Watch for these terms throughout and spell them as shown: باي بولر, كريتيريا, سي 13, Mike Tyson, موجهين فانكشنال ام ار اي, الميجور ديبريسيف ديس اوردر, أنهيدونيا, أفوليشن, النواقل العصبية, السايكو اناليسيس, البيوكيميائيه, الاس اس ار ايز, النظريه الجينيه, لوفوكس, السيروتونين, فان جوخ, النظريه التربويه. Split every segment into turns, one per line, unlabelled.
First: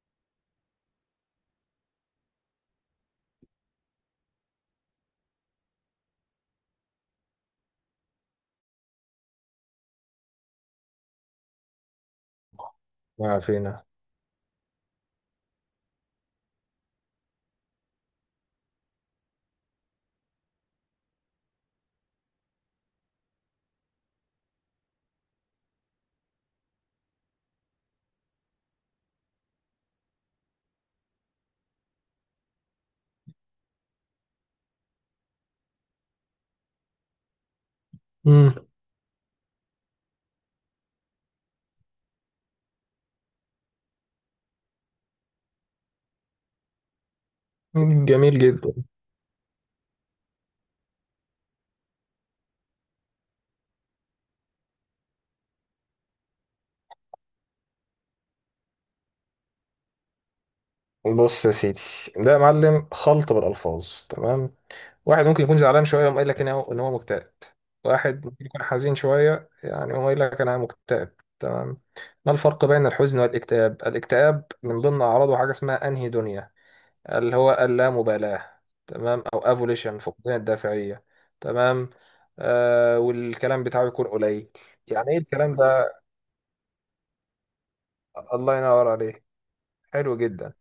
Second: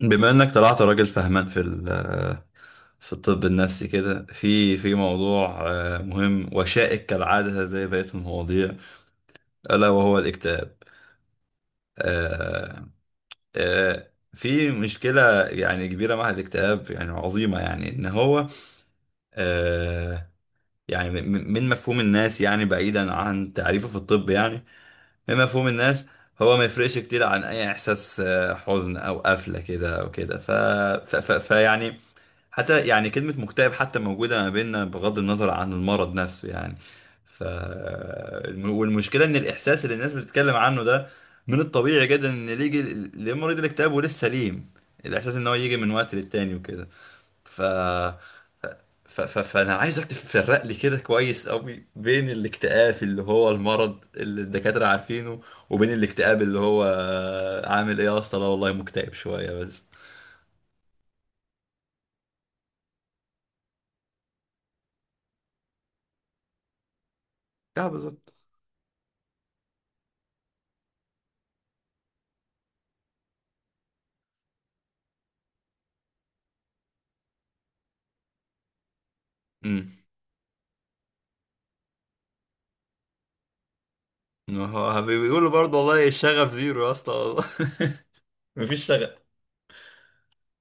بما انك طلعت راجل فهمان في في الطب النفسي كده، في موضوع مهم وشائك كالعادة زي بقية المواضيع، ألا وهو الاكتئاب. آه،
ما فينا.
في مشكلة يعني كبيرة مع الاكتئاب، يعني عظيمة، يعني إن هو آه، يعني من مفهوم الناس، يعني بعيدا عن تعريفه في الطب، يعني من مفهوم الناس، هو ما يفرقش كتير عن أي إحساس حزن أو قفلة كده أو كده. فيعني حتى يعني كلمة مكتئب حتى موجودة ما بيننا، بغض النظر عن المرض نفسه يعني.
مم.
والمشكلة إن الإحساس اللي الناس بتتكلم عنه ده، من الطبيعي جدا إن اللي يجي لمريض الاكتئاب ولسه سليم، الإحساس إن هو يجي من وقت للتاني وكده. ف...
جميل جدا.
فأنا عايزك تفرق لي كده كويس أوي، بين الاكتئاب اللي هو المرض اللي الدكاترة عارفينه، وبين الاكتئاب اللي هو عامل إيه يا اسطى، لا والله مكتئب شوية بس.
بص يا سيدي، ده يا معلم خلط بالألفاظ. تمام. واحد ممكن يكون زعلان شوية يقوم قايل لك إن هو مكتئب.
اه،
واحد
بالظبط.
ممكن يكون حزين شوية يعني يقوم قايل لك أنا مكتئب. تمام. ما الفرق بين الحزن والاكتئاب؟ الاكتئاب من ضمن أعراضه حاجة اسمها أنهيدونيا اللي هو اللامبالاة. تمام. أو أفوليشن، فقدان الدافعية. تمام. والكلام بتاعه يكون قليل.
ما هو
يعني إيه
بيقولوا
الكلام
برضه،
ده؟
والله الشغف زيرو يا اسطى والله.
الله
مفيش
ينور
شغف.
عليك. حلو جدا.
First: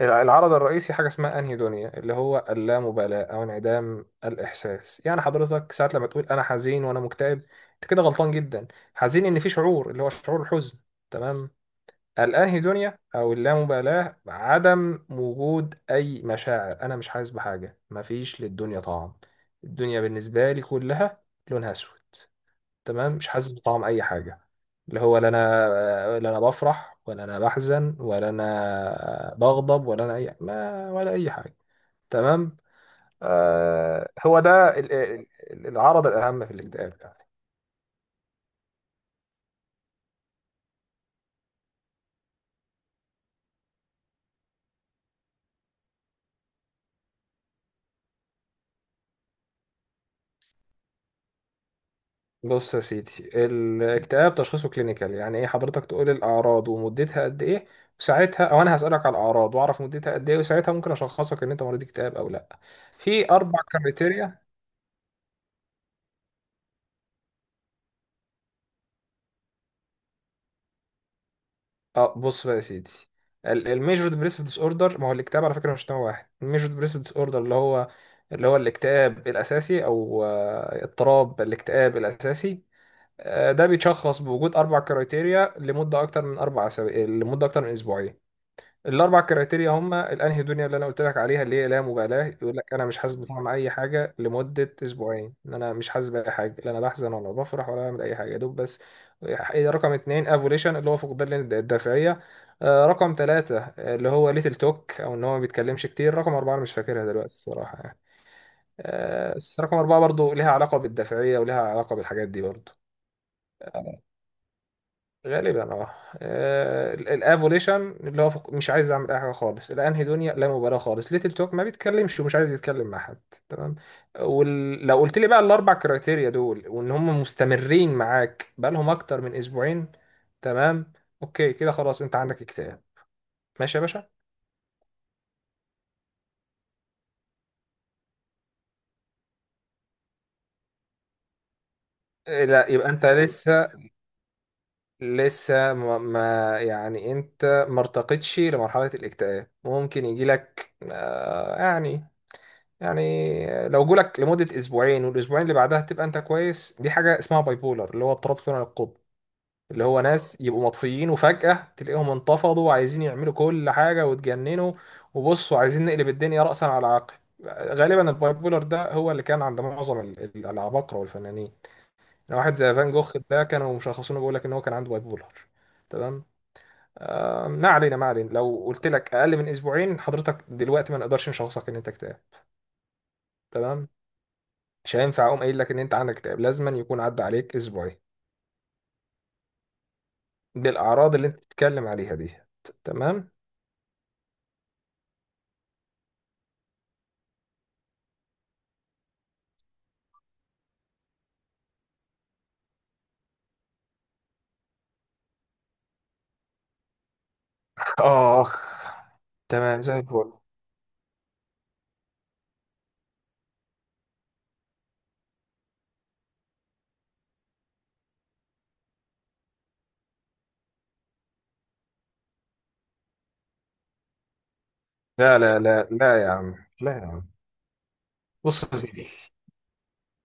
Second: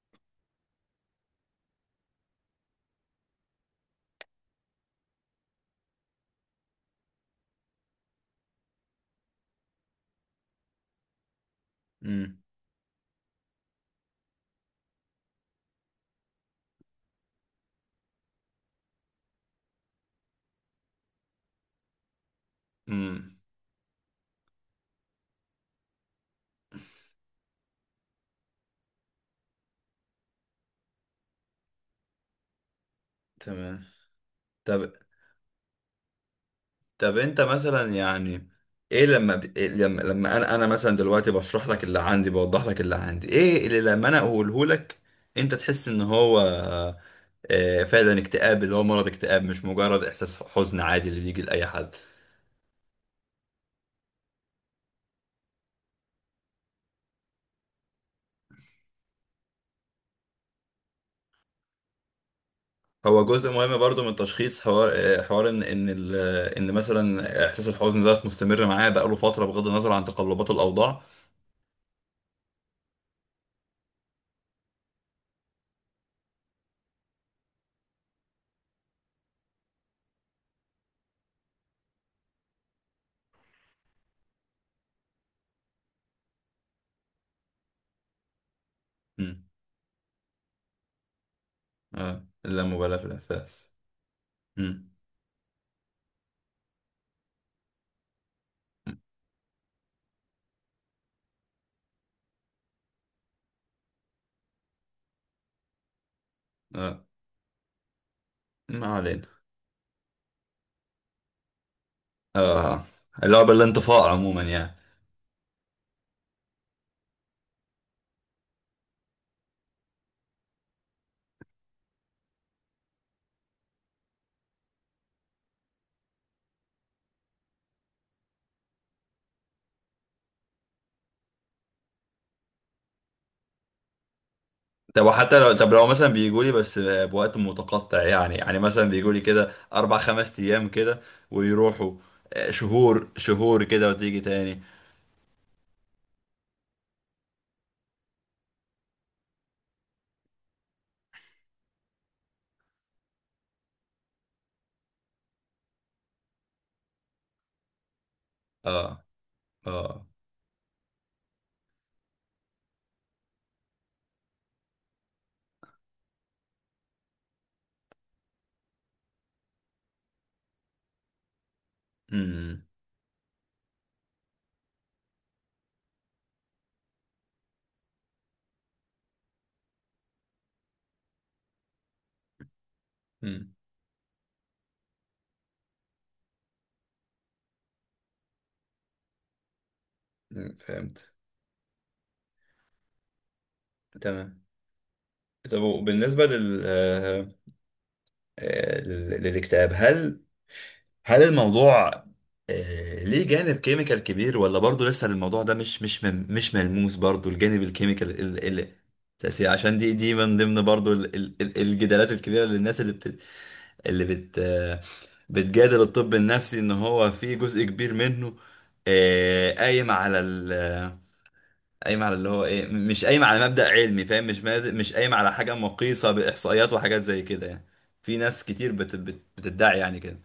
العرض الرئيسي حاجة اسمها أنهيدونيا اللي هو اللامبالاة أو انعدام الإحساس. يعني حضرتك ساعات لما تقول أنا حزين وأنا مكتئب، أنت كده غلطان جدا. حزين إن في شعور اللي هو شعور الحزن. تمام.
امم.
الأنهيدونيا أو اللامبالاة عدم وجود أي مشاعر، أنا مش حاسس بحاجة، مفيش للدنيا طعم، الدنيا بالنسبة لي كلها لونها أسود. تمام، مش
امم.
حاسس بطعم اي حاجه. اللي هو لا انا، لا انا بفرح، ولا انا بحزن، ولا انا بغضب، ولا انا اي ما، ولا اي حاجه. تمام.
تمام.
هو ده
طب.
العرض الاهم في الاكتئاب يعني.
انت مثلا يعني، إيه لما انا مثلا دلوقتي بشرح لك اللي عندي، بوضح لك اللي عندي، ايه اللي لما انا اقوله لك انت تحس ان هو فعلا اكتئاب، اللي هو مرض اكتئاب مش مجرد احساس حزن عادي اللي بيجي لاي حد؟
بص يا سيدي، الاكتئاب تشخيصه كلينيكال. يعني ايه؟ حضرتك تقول الاعراض ومدتها قد ايه، وساعتها، او انا هسالك على الاعراض واعرف مدتها قد ايه، وساعتها ممكن اشخصك ان انت مريض اكتئاب او لا.
هو
في
جزء
اربع
مهم برضو من
كريتيريا.
تشخيص، حوار ان ان مثلا احساس الحزن ده مستمر معاه بقاله فتره، بغض النظر عن تقلبات الاوضاع.
اه، بص بقى يا سيدي، الميجور ديبريسيف ديس اوردر. ما هو الاكتئاب على فكره مش نوع واحد. الميجور ديبريسيف ديس اوردر اللي هو اللي هو الاكتئاب الاساسي، او اضطراب الاكتئاب الاساسي. ده بيتشخص بوجود اربع كرايتيريا لمده اكتر من اسبوعين. الاربع
امم.
كرايتيريا هم الانهيدونيا اللي انا قلت لك عليها، اللي هي لا مبالاه،
اه،
يقول لك انا
اللامبالاه
مش
في
حاسس بطعم اي
الاحساس.
حاجه لمده
امم.
اسبوعين، ان انا مش حاسس باي حاجه، لا انا بحزن ولا بفرح ولا بعمل اي حاجه يا دوب، بس. رقم اتنين افوليشن اللي هو فقدان الدافعيه. رقم ثلاثة اللي هو ليتل توك، او ان هو ما بيتكلمش كتير. رقم أربعة انا مش
اه،
فاكرها دلوقتي الصراحه يعني.
ما علينا.
بس رقم أربعة برضو ليها علاقه بالدافعيه وليها علاقه بالحاجات دي برضو.
اه، اللعبه الانطفاء عموما يعني.
غالبا اه. الافوليشن اللي هو مش عايز اعمل اي حاجه خالص، الانهي دنيا لا مبالاه خالص، ليتل توك ما بيتكلمش ومش عايز يتكلم مع حد. تمام. ولو قلت لي بقى الاربع كرايتيريا دول وان هم مستمرين معاك بقى لهم اكتر من اسبوعين، تمام، اوكي كده خلاص انت عندك اكتئاب. ماشي يا باشا.
طب، وحتى لو، لو مثلا بيجوا لي بس بوقت متقطع، يعني مثلا بيجوا لي كده 4 5 ايام كده، ويروحوا،
لا، يبقى انت
شهور شهور
لسه،
كده وتيجي تاني.
يعني انت ما ارتقتش لمرحله الاكتئاب. ممكن يجي لك يعني، يعني لو جولك لمدة أسبوعين والأسبوعين اللي بعدها تبقى أنت كويس، دي حاجة اسمها باي بولر اللي هو اضطراب ثنائي القطب.
اه.
اللي هو
اه.
ناس يبقوا مطفيين وفجأة تلاقيهم انتفضوا وعايزين يعملوا كل حاجة وتجننوا، وبصوا عايزين نقلب الدنيا رأسا على عقب. غالبا الباي بولر ده هو اللي كان عند معظم العباقرة والفنانين. يعني واحد
امم.
زي فان جوخ ده كانوا مشخصينه، بيقول لك إن هو كان عنده باي بولر. تمام. ما علينا ما علينا. لو قلت لك أقل من أسبوعين، حضرتك دلوقتي ما نقدرش نشخصك إن أنت اكتئاب.
امم.
تمام. مش هينفع اقوم قايل لك ان انت عندك اكتئاب، لازما يكون عدى عليك اسبوعين
فهمت.
بالاعراض اللي انت بتتكلم عليها دي. تمام.
تمام. طب، وبالنسبة لل... آه، آه، لل- للاكتئاب، هل الموضوع ليه جانب كيميكال كبير، ولا برضه لسه الموضوع ده مش ملموس برضه، الجانب الكيميكال،
اخ
التأثير، عشان
تمام، زي
دي
الفل.
من ضمن برضه الجدالات الكبيرة للناس، اللي بت اللي بت آه، بتجادل الطب النفسي ان هو في جزء كبير منه، قايم على قايم على اللي هو ايه، مش قايم على مبدأ علمي، فاهم؟ مش قايم على
لا
حاجة
لا لا
مقيسة
لا يا عم،
بإحصائيات
لا
وحاجات
يا
زي
عم.
كده يعني. في ناس
بص
كتير
يا سيدي،
بتدعي يعني كده.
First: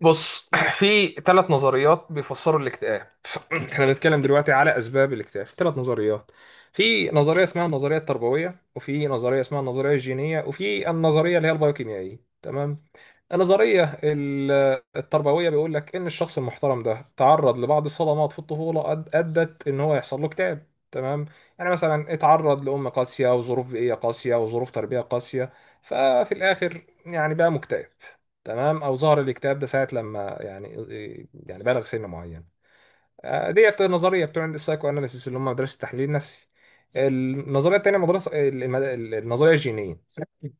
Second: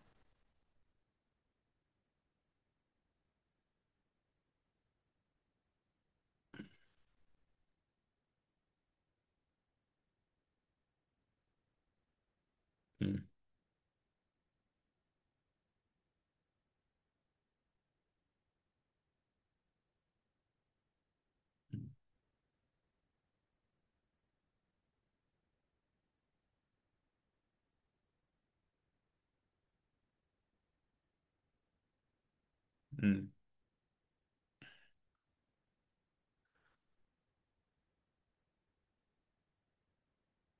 بص. في ثلاث نظريات بيفسروا الاكتئاب. احنا بنتكلم دلوقتي على اسباب الاكتئاب. ثلاث نظريات: في نظريه اسمها النظريه التربويه، وفي نظريه اسمها النظريه الجينيه، وفي النظريه اللي هي البيوكيميائيه. تمام.
مم.
النظريه التربويه بيقول لك ان الشخص المحترم ده تعرض لبعض الصدمات في الطفوله ادت ان هو يحصل له اكتئاب. تمام، يعني مثلا اتعرض لام قاسيه وظروف بيئيه قاسيه وظروف تربيه قاسيه، ففي الاخر يعني بقى مكتئب. تمام، او ظهر الاكتئاب ده ساعه لما يعني، يعني بلغ سن معين.
مم.
ديت نظريه بتوع السايكو اناليسيس اللي هم مدرسه التحليل النفسي. النظريه الثانيه النظريه الجينيه.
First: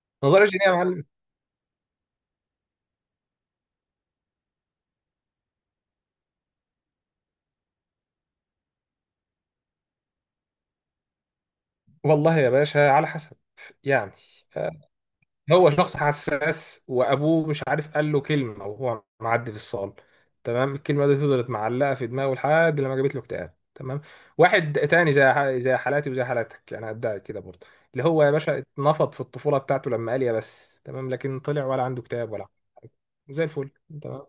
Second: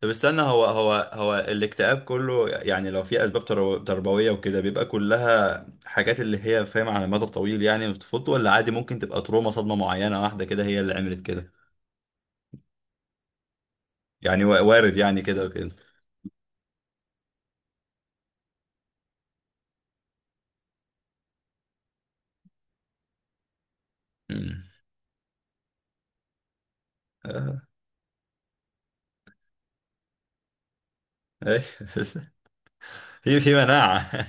طب استنى،
النظريه الجينيه يا معلم.
هو الاكتئاب كله يعني، لو في أسباب تربوية وكده، بيبقى كلها حاجات اللي هي فاهم، على مدى طويل يعني في طفولته، ولا عادي ممكن تبقى تروما، صدمة معينة واحدة كده هي اللي عملت كده؟
والله يا باشا على حسب يعني.
يعني وارد يعني كده وكده.
هو شخص حساس وابوه مش عارف قال له كلمه وهو معدي في الصاله، تمام، الكلمه دي فضلت معلقه في دماغه لحد لما جابت له اكتئاب. تمام.
مم.
واحد تاني زي زي حالاتي وزي حالاتك يعني، ادعي كده
آه.
برضه، اللي هو يا باشا اتنفض في الطفوله بتاعته لما قال يا بس، تمام، لكن
أيوة.
طلع ولا عنده اكتئاب ولا. زي
في
الفل.
مناعة.
تمام.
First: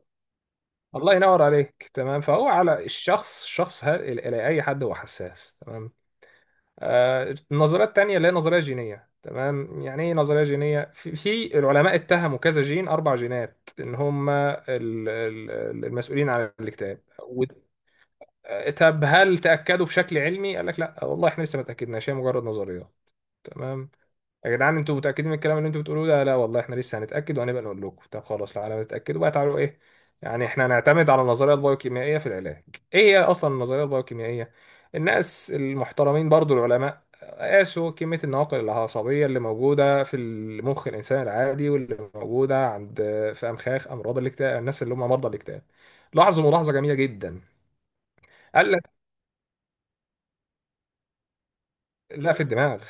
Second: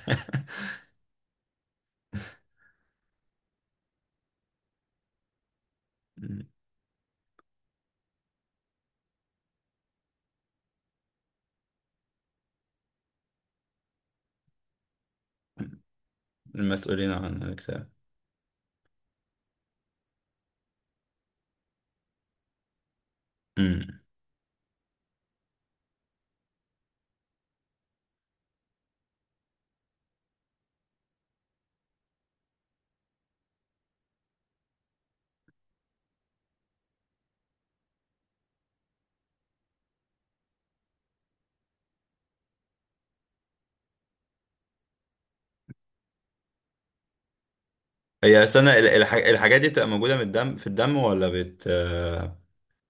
الله ينور عليك. تمام. فهو على الشخص، اي حد هو حساس. تمام.
مم.
النظرية التانية اللي هي نظرية جينية. تمام، يعني ايه نظرية جينية؟ في العلماء اتهموا كذا جين، اربع جينات، ان هم المسؤولين عن الاكتئاب.
المسؤولين عن الاكتئاب.
طب هل تأكدوا بشكل علمي؟ قال لك لا والله احنا لسه ما تأكدناش، هي مجرد نظريات. تمام.
امم.
يا جدعان انتوا متأكدين من الكلام اللي انتوا بتقولوه ده؟ لا والله احنا لسه هنتأكد وهنبقى نقول لكم. طب خلاص، لو على ما تتأكدوا بقى تعالوا ايه؟ يعني احنا هنعتمد على النظرية البايوكيميائية في العلاج. ايه هي اصلا النظرية البايوكيميائية؟ الناس المحترمين برضو العلماء قاسوا كمية النواقل العصبية اللي موجودة في المخ الإنسان العادي، واللي موجودة عند، في أمخاخ أمراض الاكتئاب، الناس اللي هم مرضى الاكتئاب. لاحظوا ملاحظة جميلة جدا.
هي السنة،
قال لك
الحاجات دي بتبقى موجودة من الدم في الدم، ولا بت،
لا، في الدماغ.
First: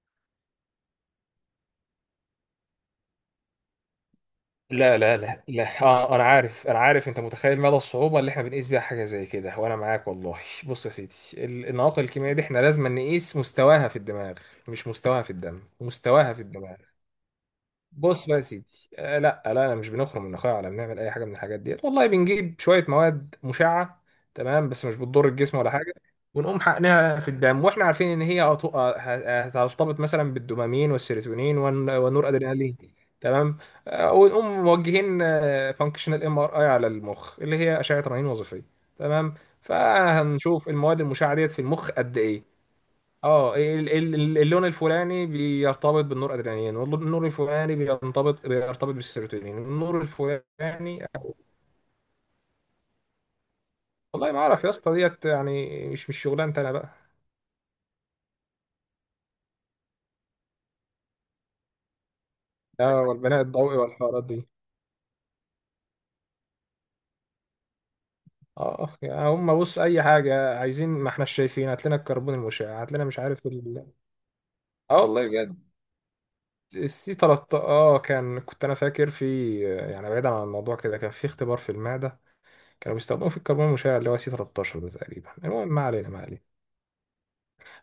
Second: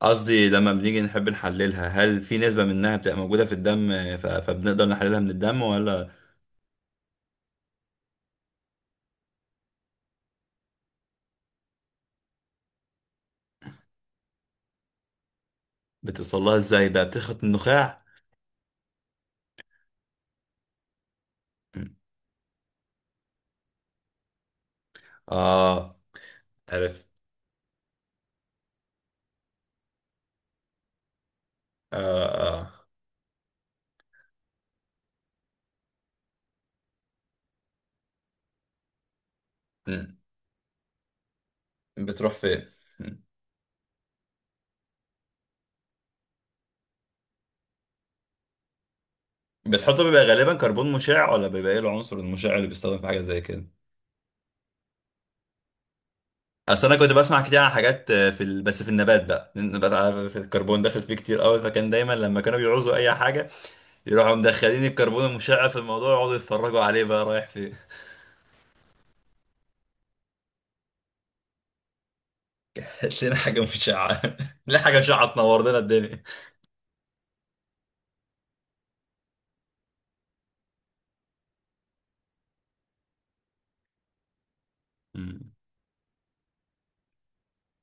قصدي لما بنيجي نحب نحللها، هل في نسبة منها بتبقى موجودة في الدم، فبنقدر
لا لا
نحللها من
لا
الدم
لا،
ولا؟
انا عارف انا عارف، انت متخيل مدى الصعوبه اللي احنا بنقيس بيها حاجه زي كده، وانا معاك والله. بص يا سيدي، النواقل الكيميائيه دي احنا لازم نقيس مستواها في الدماغ، مش مستواها في الدم، مستواها
بتوصل
في
لها
الدماغ.
ازاي بقى، بتخرج من النخاع؟
بص بقى يا سيدي، لا لا، انا مش بنخرم من اخويا ولا بنعمل اي حاجه من الحاجات ديت
مم.
والله، بنجيب شويه مواد مشعه. تمام. بس مش بتضر الجسم ولا حاجه.
اه،
ونقوم
عرفت.
حقنها في الدم، واحنا عارفين ان هي هترتبط مثلا بالدوبامين والسيروتونين
اه.
والنور ادرينالين.
اه.
تمام. ونقوم موجهين فانكشنال ام ار اي على المخ، اللي هي اشعه رنين وظيفيه. تمام.
مم.
فهنشوف المواد المشعه ديت في المخ قد
بتروح
ايه.
فين؟ مم.
اه، اللون الفلاني بيرتبط بالنور ادرينالين، والنور الفلاني بيرتبط بالسيروتونين، النور
بتحطه بيبقى غالبا كربون
الفلاني.
مشع، ولا بيبقى ايه العنصر المشع اللي بيستخدم في حاجة زي كده؟
والله ما اعرف يا اسطى ديت، يعني مش مش شغلانتي انا
اصل
بقى.
انا كنت بسمع كتير عن حاجات بس في النبات بقى، النبات عارف الكربون داخل فيه كتير قوي، فكان دايما لما كانوا بيعوزوا
اه،
اي
والبناء
حاجة،
الضوئي والحوارات
يروحوا
دي.
مدخلين الكربون المشع في الموضوع يقعدوا يتفرجوا عليه بقى رايح فين.
اه، يعني هم بص اي حاجه عايزين، ما احنا شايفين، هات لنا الكربون المشع، هات لنا مش
هات لنا
عارف
حاجة
ال...
مشعة. لا،
اه
حاجة
والله
مشعة
بجد.
تنور لنا الدنيا.
السي 13، اه، كان كنت انا فاكر، في يعني بعيدا عن الموضوع كده، كان في اختبار في المعده كانوا بيستخدموا في الكربون المشع اللي هو سي 13 ده تقريبا.
مم.
المهم ما علينا ما علينا.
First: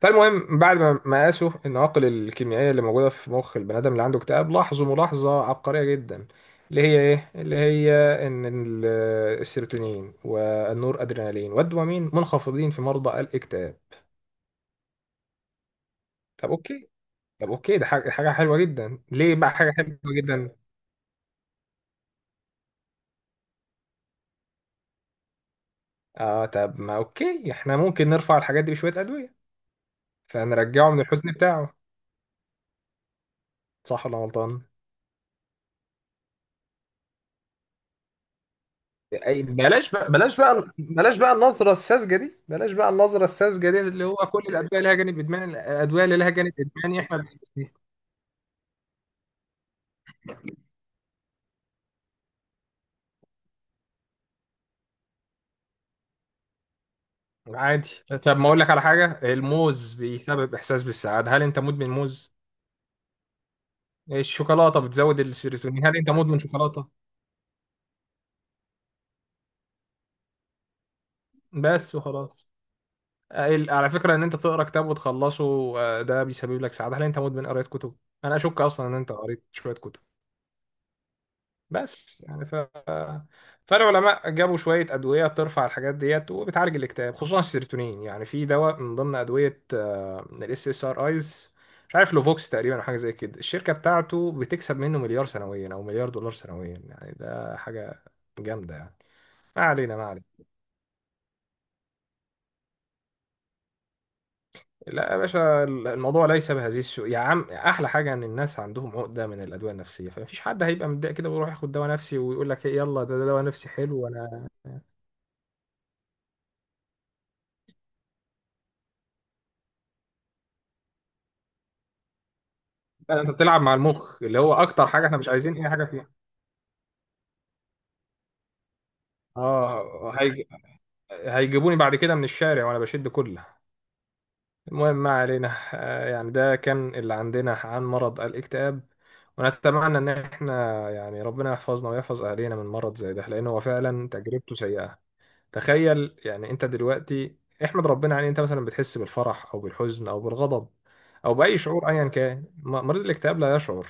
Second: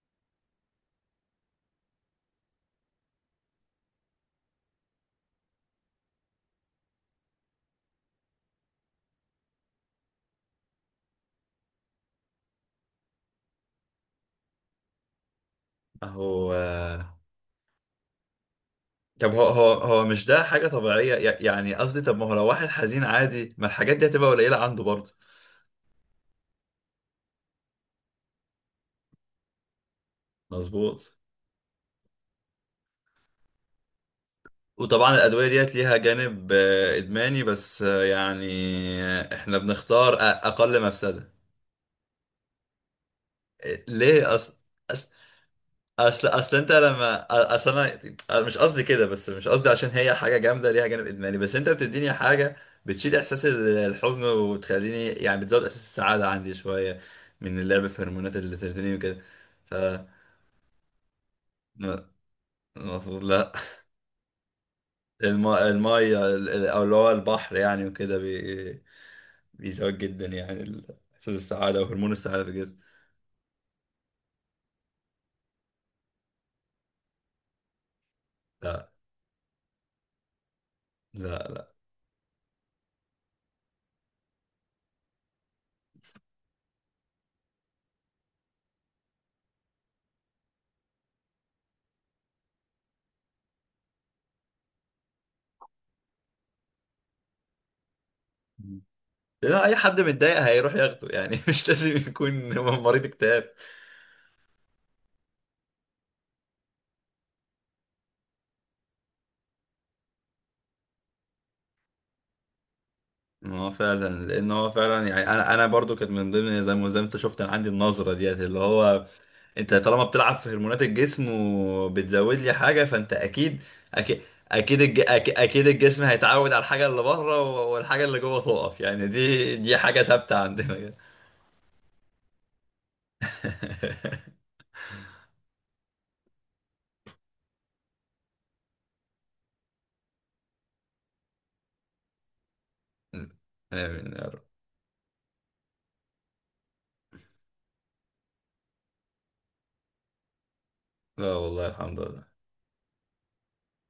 فالمهم بعد ما قاسوا النواقل الكيميائية اللي موجودة في مخ البني آدم اللي عنده اكتئاب، لاحظوا ملاحظة عبقرية جدا، اللي هي ايه؟ اللي هي ان ال- السيروتونين والنور ادرينالين والدوبامين منخفضين في مرضى الاكتئاب. طب
اهو.
اوكي، طب اوكي، ده حاجة حلوة جدا،
طب،
ليه بقى حاجة حلوة
هو مش ده
جدا؟
حاجة طبيعية، يعني قصدي، طب ما هو لو واحد حزين عادي، ما الحاجات دي هتبقى قليلة عنده برضه؟
اه طب ما اوكي، احنا ممكن نرفع الحاجات دي بشوية أدوية فنرجعه من
مظبوط.
الحزن بتاعه، صح ولا غلطان؟
وطبعا الأدوية ديت ليها جانب إدماني بس، يعني
أي
إحنا
بلاش بقى،
بنختار
بلاش بقى،
أقل
بلاش
مفسدة.
بقى النظرة الساذجة دي، بلاش بقى النظرة الساذجة دي اللي هو
ليه
كل
أصلا؟
الأدوية لها جانب إدماني. الأدوية اللي
اصل
لها جانب
اصل انت
إدماني إحنا
لما اصل
بنستثنيها.
انا، أنا مش قصدي كده، بس مش قصدي عشان هي حاجه جامده ليها جانب ادماني، بس انت بتديني حاجه بتشيل احساس الحزن وتخليني، يعني بتزود احساس السعاده عندي شويه من اللعب
عادي.
في هرمونات
طب ما أقول لك على
السيروتونين وكده.
حاجة،
ف
الموز بيسبب إحساس بالسعادة، هل أنت مدمن
م-
موز؟
مظبوط. لا.
الشوكولاتة بتزود السيروتونين، هل أنت
الميه،
مدمن
او اللي
شوكولاتة؟
هو البحر يعني، وكده بيزود جدا يعني احساس السعاده
بس
وهرمون السعاده في
وخلاص.
الجسم.
على فكرة إن أنت تقرأ كتاب وتخلصه، ده بيسبب لك سعادة، هل أنت مدمن قراية كتب؟ أنا أشك أصلا إن أنت قريت شوية كتب.
لا، لا.
بس يعني، فالعلماء جابوا شويه ادويه ترفع الحاجات ديت وبتعالج الاكتئاب، خصوصا السيروتونين. يعني في دواء من ضمن ادويه الاس اس ار ايز، مش عارف لوفوكس تقريبا او حاجه زي كده، الشركه بتاعته بتكسب منه مليار سنويا او مليار دولار سنويا، يعني ده حاجه جامده يعني.
لأن
ما
اي
علينا
حد
ما علينا.
متضايق هيروح ياخده يعني. مش لازم يكون مريض اكتئاب.
لا يا باشا، الموضوع ليس بهذه السوء يا عم. احلى حاجه ان الناس عندهم عقده من الادويه النفسيه، فمفيش حد هيبقى متضايق كده ويروح ياخد دواء نفسي ويقول لك إيه يلا، ده دواء
ما
نفسي
هو
حلو.
فعلا، لان هو فعلا يعني انا برضو كانت من ضمن، زي ما انت شفت، انا عندي النظره ديت اللي هو، انت طالما بتلعب في هرمونات الجسم وبتزود لي حاجه، فانت
لا، انت بتلعب
اكيد.
مع
اكيد،
المخ اللي هو اكتر حاجه احنا مش عايزين
اكيد
اي حاجه
الجسم
فيها.
هيتعود على الحاجه اللي بره، والحاجه اللي جوه تقف يعني. دي حاجه
اه
ثابته عندنا كده.
هيجيبوني بعد كده من الشارع وانا بشد كله. المهم ما علينا. يعني ده كان اللي عندنا عن مرض الاكتئاب. ونتمنى ان احنا يعني ربنا يحفظنا ويحفظ اهالينا من مرض زي ده، لان هو فعلا
امين يا رب.
تجربته سيئه. تخيل يعني انت دلوقتي، احمد ربنا عليه، انت مثلا بتحس بالفرح او بالحزن او بالغضب او
لا
باي
والله،
شعور
الحمد
ايا
لله.
كان، مريض الاكتئاب لا يشعر.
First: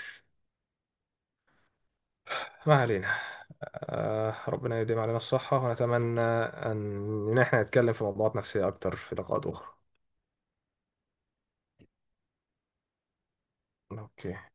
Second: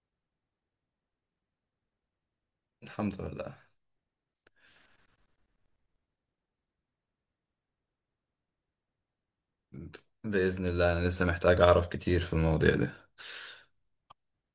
ما علينا.
الحمد لله.
آه، ربنا يديم علينا الصحة، ونتمنى أن إحنا نتكلم في موضوعات نفسية أكتر في لقاءات أخرى.
باذن الله، انا لسه محتاج اعرف كتير في المواضيع دي.
أوكي.